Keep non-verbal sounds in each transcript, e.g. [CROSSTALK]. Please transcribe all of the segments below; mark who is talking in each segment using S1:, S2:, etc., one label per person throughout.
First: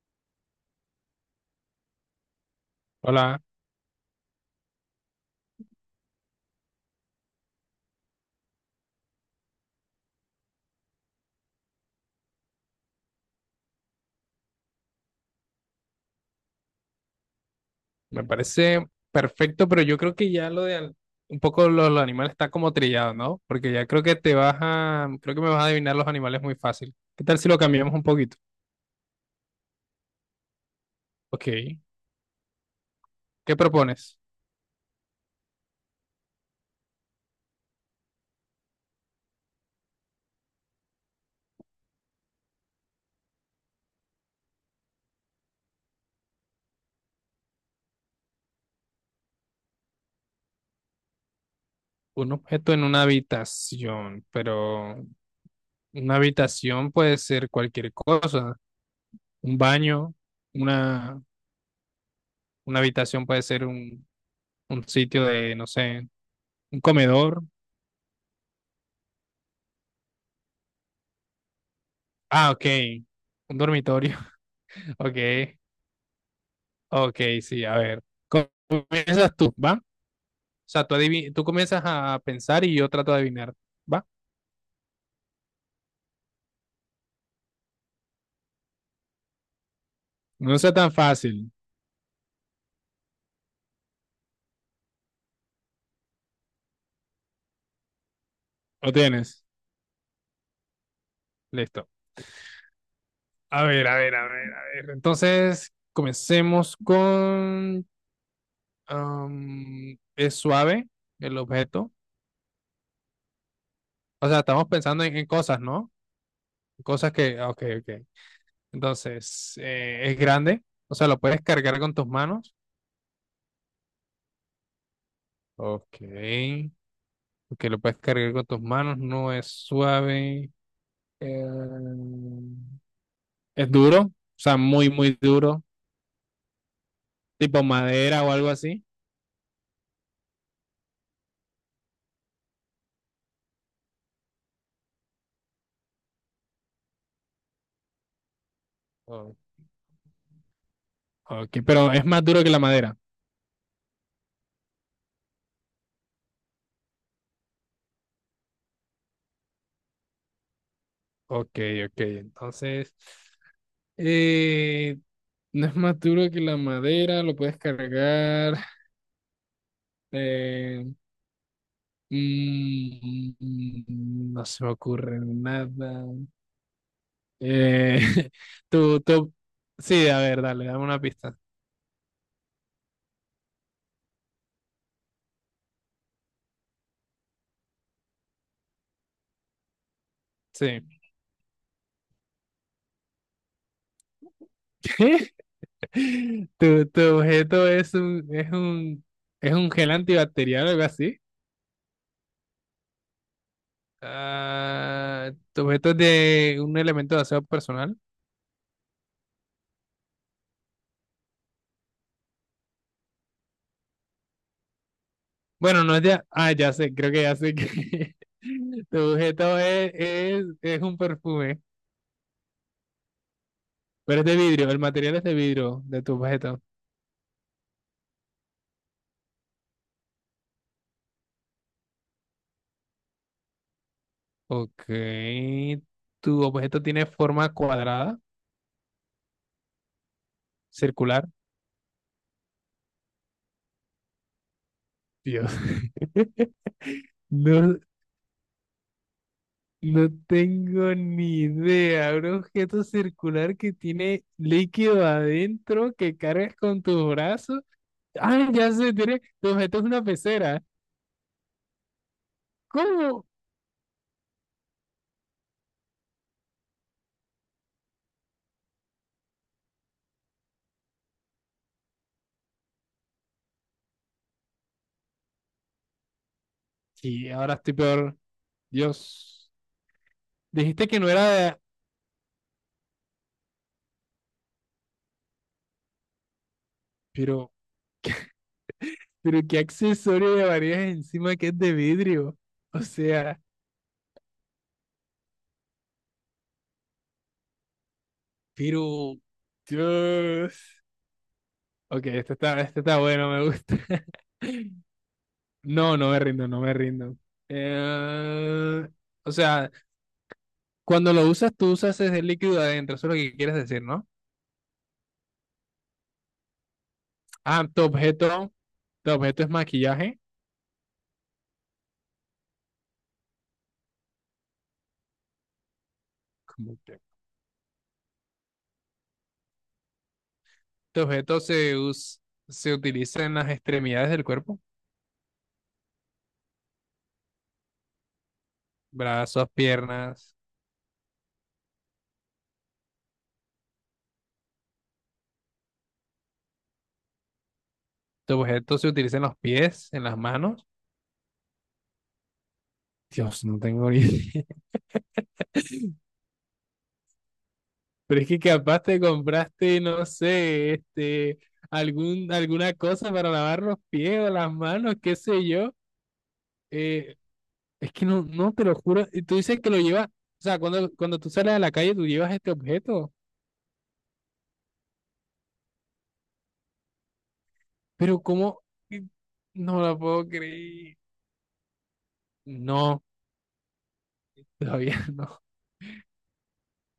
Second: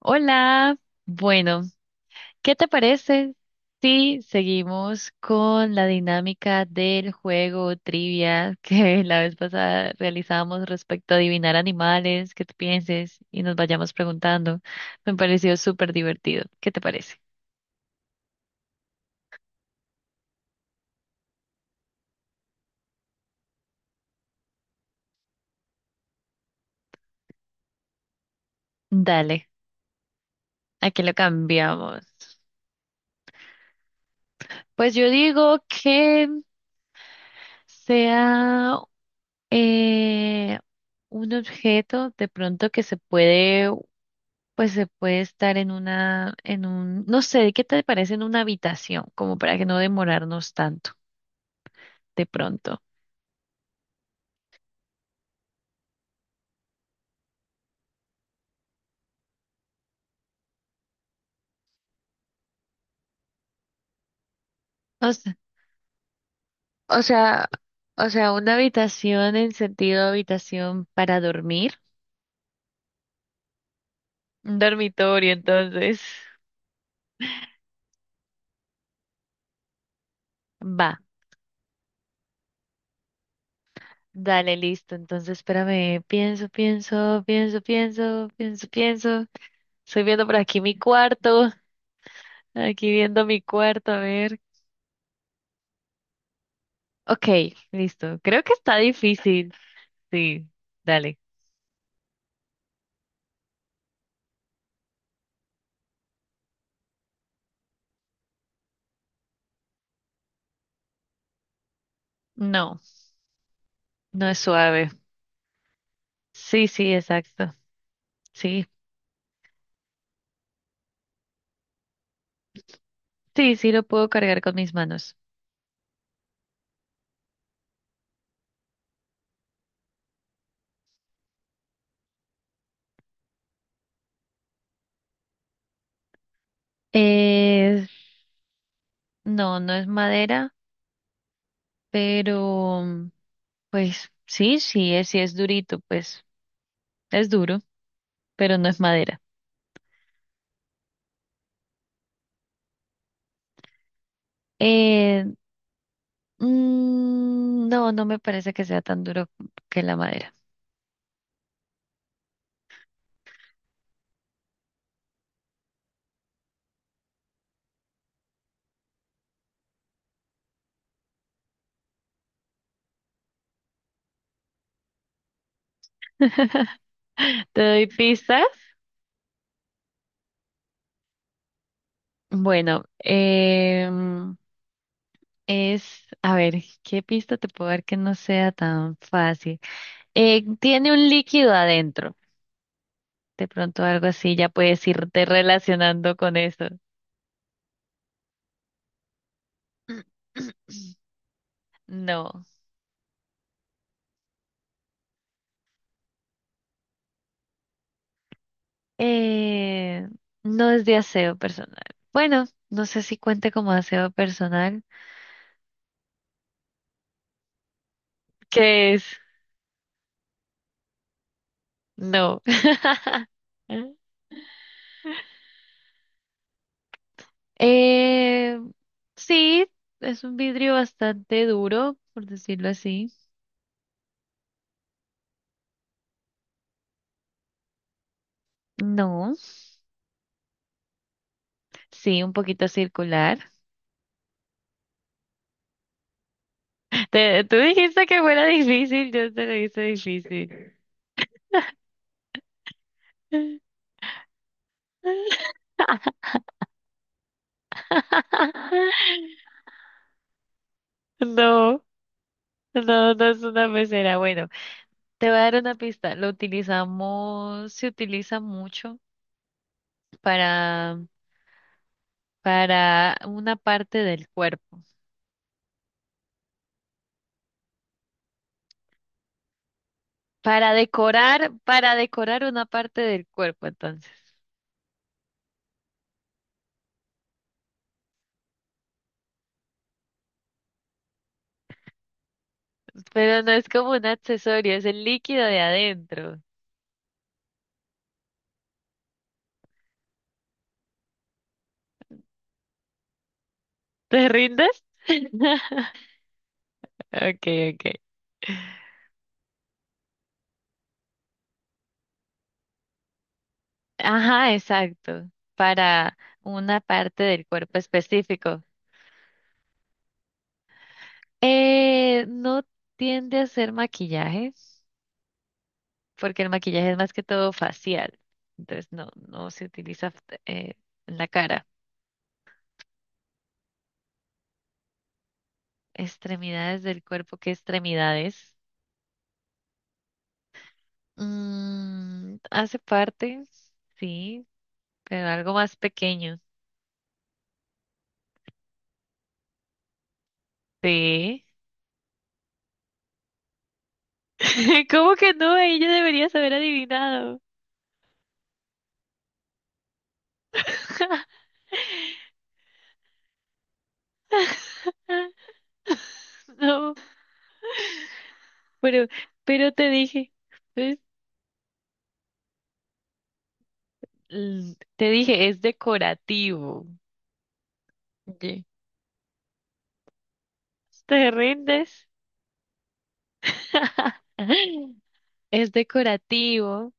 S1: Hola, bueno, ¿qué te parece
S2: Hola,
S1: si seguimos con la dinámica del juego trivia que [LAUGHS] la vez pasada realizamos respecto a adivinar animales, que tú pienses y nos vayamos preguntando? Me pareció súper divertido. ¿Qué te parece?
S2: me parece perfecto, pero yo creo que ya un poco lo animal está como trillado, ¿no? Porque ya creo que creo que me vas a adivinar los animales muy fácil. ¿Qué tal si lo cambiamos un poquito?
S1: Dale, aquí lo
S2: Ok,
S1: cambiamos.
S2: ¿qué propones?
S1: Pues yo digo que sea eh, un objeto de pronto que se puede pues se puede estar en una, en un, no sé, ¿qué te parece en una habitación? Como para que no demorarnos tanto de
S2: Un objeto
S1: pronto.
S2: en una habitación, pero una habitación puede ser cualquier cosa, un baño, una, una habitación puede ser un
S1: O
S2: sitio
S1: sea,
S2: de, no sé, un
S1: o
S2: comedor.
S1: sea, o sea, una habitación en sentido habitación para dormir.
S2: Ah, ok, un dormitorio,
S1: Un
S2: [LAUGHS]
S1: dormitorio,
S2: ok.
S1: entonces.
S2: Ok, sí, a ver. Comienzas tú, ¿va? O sea,
S1: Va,
S2: tú, tú comienzas a pensar y yo trato de adivinar, ¿va?
S1: dale, listo. Entonces, espérame, pienso, pienso, pienso, pienso, pienso, pienso. Estoy viendo por
S2: No
S1: aquí
S2: sea
S1: mi
S2: tan
S1: cuarto,
S2: fácil.
S1: aquí viendo mi cuarto, a ver. Ok, listo. Creo que está
S2: ¿Lo tienes?
S1: difícil. Sí, dale.
S2: Listo. A ver, a ver, a ver, a ver. Entonces, comencemos con... es suave el objeto.
S1: No. No
S2: O
S1: es
S2: sea, estamos
S1: suave.
S2: pensando en cosas, ¿no?
S1: Sí, sí,
S2: Cosas que...
S1: exacto.
S2: Ok, ok.
S1: Sí,
S2: Entonces, es grande. O sea, lo puedes cargar con tus manos.
S1: sí, sí lo puedo cargar con mis manos.
S2: Ok. Ok, lo puedes cargar con tus manos. No es suave. Eh, Es duro, o sea, muy, muy duro, tipo
S1: Eh,
S2: madera o algo así.
S1: no, no es madera, pero pues sí, sí es durito, pues es duro, pero no es madera.
S2: Oh, ok, pero es más duro que la madera.
S1: Eh, no, no me parece que sea tan duro que la madera.
S2: Ok, ok. Entonces, eh, no es más duro que la madera, lo puedes cargar. eh, no se me ocurre nada.
S1: [LAUGHS] ¿Te doy
S2: Eh, [LAUGHS]
S1: pistas?
S2: tú, sí, a ver, dale, dame una pista.
S1: Bueno, es, a ver, ¿qué pista te puedo dar que no sea tan fácil? Tiene
S2: Sí.
S1: un líquido adentro. De pronto algo así ya
S2: [LAUGHS]
S1: puedes irte
S2: [LAUGHS]
S1: relacionando con eso.
S2: Tu objeto es es un gel antibacterial
S1: [CLEARS THROAT]
S2: o algo así.
S1: No.
S2: Ah, tu objeto es de un elemento de aseo personal.
S1: Eh, no es de aseo personal. Bueno, no sé si cuente como aseo personal.
S2: Bueno, no es de. Ah, ya sé, creo que ya sé que. [LAUGHS]
S1: ¿Qué
S2: Tu
S1: es?
S2: objeto es un perfume,
S1: No. [LAUGHS]
S2: pero es de vidrio. El material es de vidrio de tu objeto.
S1: Eh, sí, es un vidrio bastante duro, por decirlo así.
S2: Ok. Tu objeto tiene forma cuadrada,
S1: No,
S2: circular.
S1: sí, un poquito circular.
S2: Dios. [LAUGHS]
S1: [LAUGHS] Tú
S2: No,
S1: dijiste que fuera difícil, yo te lo hice
S2: no
S1: difícil.
S2: tengo ni idea, un objeto circular que
S1: [LAUGHS]
S2: tiene líquido adentro que cargas con tus brazos. Ah, ya sé, tiene,
S1: [LAUGHS]
S2: tu objeto es una pecera.
S1: No, no, no
S2: ¿Cómo?
S1: es una pecera. Bueno, te voy a dar una pista. Lo utilizamos, se utiliza mucho para, para una parte del cuerpo.
S2: Sí, ahora estoy peor. Dios, dijiste que no era de...
S1: Para decorar una parte del cuerpo, entonces.
S2: Pero, pero ¿qué accesorio llevarías encima que es de vidrio? O sea,
S1: Pero no es como un accesorio, es el líquido de adentro.
S2: pero... Dios. Ok, este está bueno, me gusta.
S1: ¿Te rindes?
S2: [LAUGHS]
S1: [LAUGHS]
S2: No, no me rindo, no me rindo.
S1: Okay, okay.
S2: Eh, o sea, cuando lo usas, tú usas ese líquido adentro, eso es lo que quieres decir, ¿no?
S1: Ajá, exacto. Para una parte del
S2: Ah,
S1: cuerpo específico.
S2: tu objeto es maquillaje.
S1: No tiende a hacer maquillaje, porque el
S2: Como
S1: maquillaje es
S2: que-
S1: más que todo facial. Entonces no, no se utiliza eh,
S2: Tu
S1: en la
S2: objeto
S1: cara.
S2: se us- Se utiliza en las extremidades del cuerpo,
S1: Extremidades del cuerpo, ¿qué extremidades?
S2: brazos, piernas.
S1: Mm, hace parte, sí, pero algo más pequeño.
S2: Tu objeto se utiliza en los pies, en las manos.
S1: Sí.
S2: Dios, no tengo ni idea. [LAUGHS]
S1: [LAUGHS] ¿Cómo que no? Ella debería haber adivinado.
S2: Pero es que capaz te compraste, no sé, este,
S1: [LAUGHS]
S2: alguna cosa para lavar los pies o las manos, qué sé yo.
S1: No,
S2: Eh, Es que no, no, te lo
S1: pero,
S2: juro. Y tú dices que
S1: pero
S2: lo
S1: te
S2: llevas, o
S1: dije,
S2: sea,
S1: pues,
S2: cuando tú sales a la calle, tú llevas este objeto.
S1: te dije, es decorativo.
S2: Pero ¿cómo?
S1: Ye-
S2: Y no lo puedo creer.
S1: ¿Te rindes?
S2: No, todavía
S1: [LAUGHS]
S2: [LAUGHS] no.
S1: Es decorativo.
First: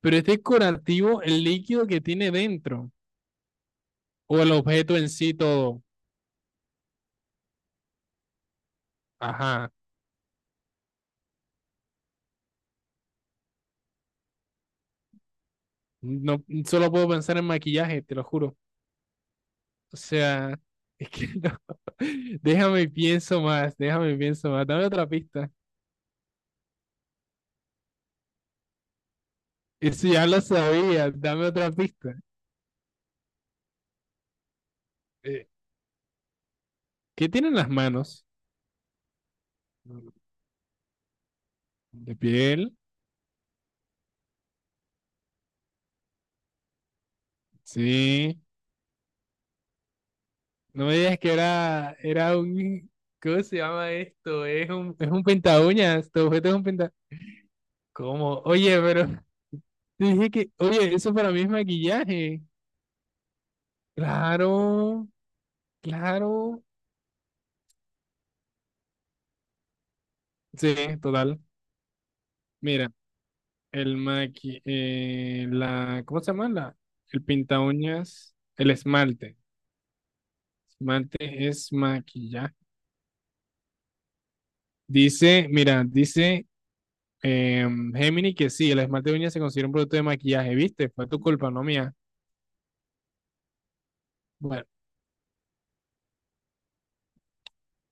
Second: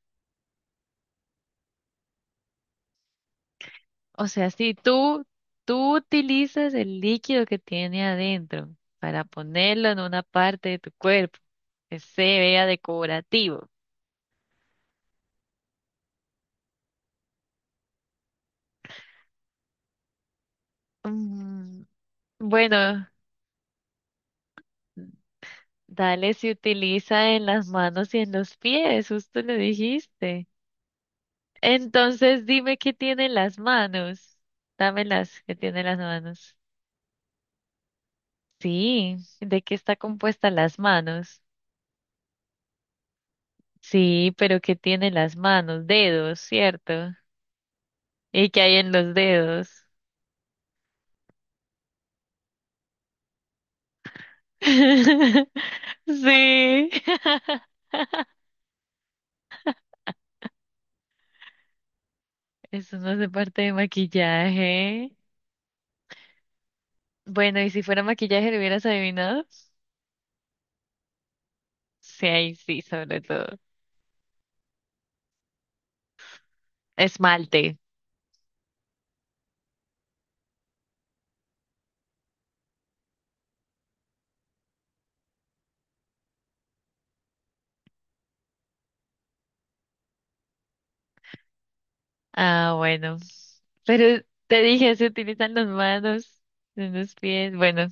S2: Pero es decorativo el líquido que tiene dentro.
S1: O
S2: O
S1: sea,
S2: el
S1: si
S2: objeto en
S1: tú,
S2: sí todo.
S1: tú utilizas el líquido que tiene adentro para
S2: Ajá.
S1: ponerlo en una parte de tu cuerpo, que se vea decorativo.
S2: No, solo puedo pensar en maquillaje, te lo juro. O sea, es que [LAUGHS] no.
S1: Mm,
S2: Déjame y
S1: Bueno,
S2: pienso más, déjame y pienso más. Dame otra pista.
S1: dale si utiliza en las manos y en los pies, justo lo
S2: Eso ya lo
S1: dijiste.
S2: sabía, dame otra pista.
S1: Entonces dime qué tiene en las manos. Dámelas,
S2: Eh,
S1: qué tiene en las manos.
S2: ¿Qué tienen las manos?
S1: Sí, ¿de qué está compuesta las manos?
S2: De piel,
S1: Sí, pero ¿qué tiene las manos? Dedos, ¿cierto?
S2: sí.
S1: ¿Y qué hay en los dedos?
S2: No me digas que era un, ¿cómo se llama esto? Es un penta
S1: [LAUGHS]
S2: uñas, tu objeto es un
S1: Sí.
S2: penta.
S1: [LAUGHS]
S2: ¿Cómo? Oye, pero [LAUGHS] te dije que, oye, eso para mí es maquillaje.
S1: Eso no hace parte de
S2: Claro,
S1: maquillaje.
S2: claro.
S1: Bueno, ¿y si fuera maquillaje lo hubieras adivinado?
S2: Sí, total.
S1: Sí, ahí sí,
S2: Mira,
S1: sobre todo.
S2: ¿cómo se llama? La, el pinta
S1: Esmalte.
S2: uñas, el esmalte. Esmalte es maquillaje. Dice, mira, dice Gemini, que sí, el esmalte de uñas se considera un producto de maquillaje, ¿viste? Fue tu culpa, no mía.
S1: Ah, bueno. Pero te
S2: Bueno,
S1: dije, se utilizan las manos, en los pies. Bueno,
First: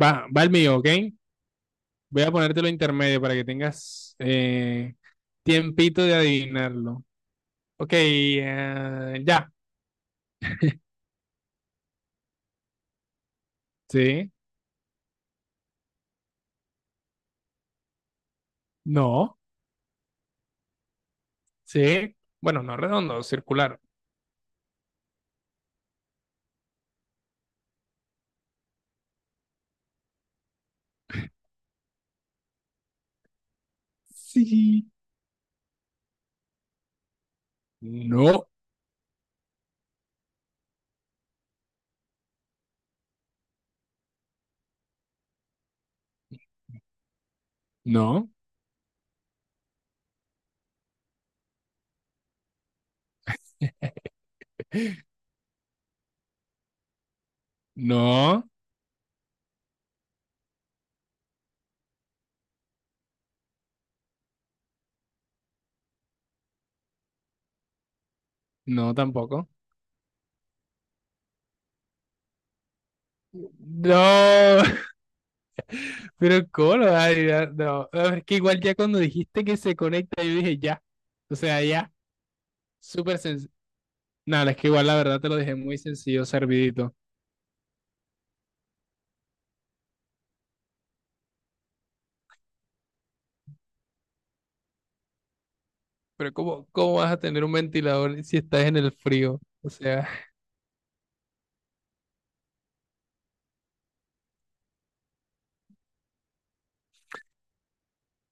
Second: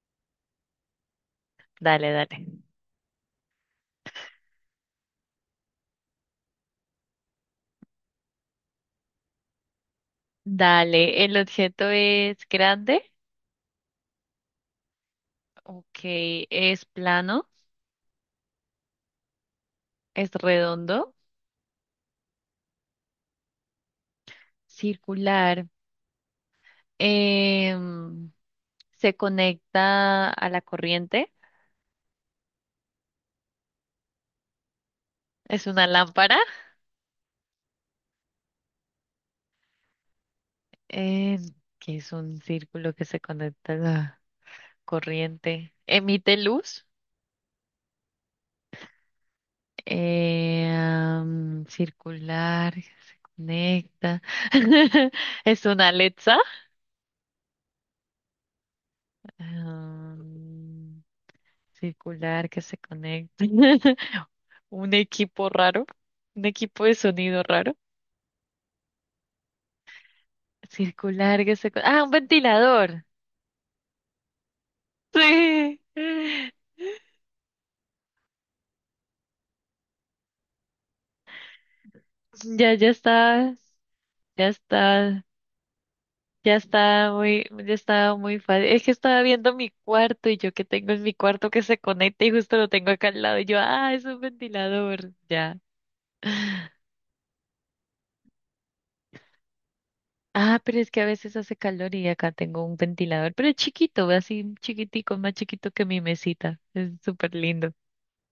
S2: va, va el mío, ¿ok?
S1: dale,
S2: Voy a
S1: dale.
S2: ponértelo intermedio para que tengas tiempito de adivinarlo. Ok, ya.
S1: Dale, ¿el objeto es grande?
S2: Sí,
S1: Ok, es plano,
S2: no,
S1: es redondo,
S2: sí. Bueno, no redondo, circular.
S1: circular, em, se conecta a la corriente,
S2: Sí.
S1: es una lámpara,
S2: No,
S1: em, que es un círculo que se conecta a la corriente, emite luz,
S2: no,
S1: circular, se conecta, [LAUGHS] es una Alexa,
S2: no,
S1: am, circular que se conecta. [LAUGHS] Un equipo raro, un equipo de sonido raro,
S2: no tampoco.
S1: circular que se... Ah, un ventilador.
S2: No, [LAUGHS]
S1: Sí.
S2: pero ¿cómo lo vas a adivinar? No, a ver, es que igual ya cuando dijiste que se conecta, yo dije ya. O sea, ya.
S1: Ya, ya
S2: Súper sencillo.
S1: está, ya
S2: Nada, es que igual la verdad
S1: está,
S2: te lo dejé muy sencillo, servidito.
S1: ya está muy fácil. Es que estaba viendo mi cuarto y yo que tengo en mi cuarto que se conecta y justo lo tengo acá al lado y yo, ah, es un ventilador, ya.
S2: Pero ¿cómo, cómo vas a tener un ventilador si estás en el frío? O sea,
S1: Ah, pero es que a veces hace calor y acá tengo un ventilador, pero es chiquito, así chiquitico, más chiquito que mi mesita. Es súper lindo.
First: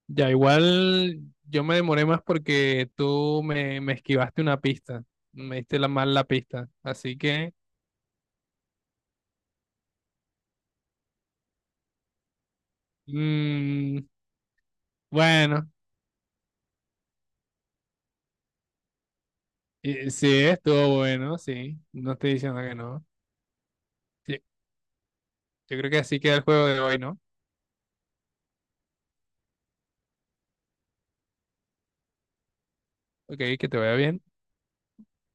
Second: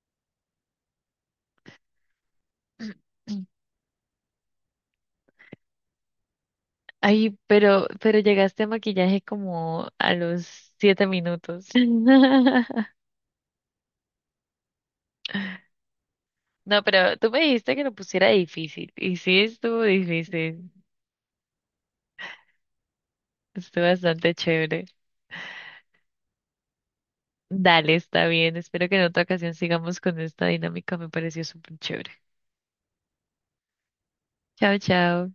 S2: ya igual yo me demoré más porque
S1: [CLEARS THROAT]
S2: me esquivaste una pista. Me diste la mal la pista. Así
S1: Ay,
S2: que,
S1: pero llegaste a maquillaje como a los 7 minutos. [LAUGHS]
S2: mm, bueno,
S1: No, pero tú me dijiste que lo pusiera difícil. Y sí estuvo
S2: sí,
S1: difícil.
S2: estuvo bueno, sí. No estoy diciendo que no.
S1: Estuvo bastante
S2: Sí,
S1: chévere.
S2: yo creo que así queda el juego de hoy, ¿no?
S1: Dale, está bien. Espero que en otra ocasión sigamos con esta dinámica. Me pareció súper chévere.
S2: Ok, que te vaya bien.
S1: Chao, chao.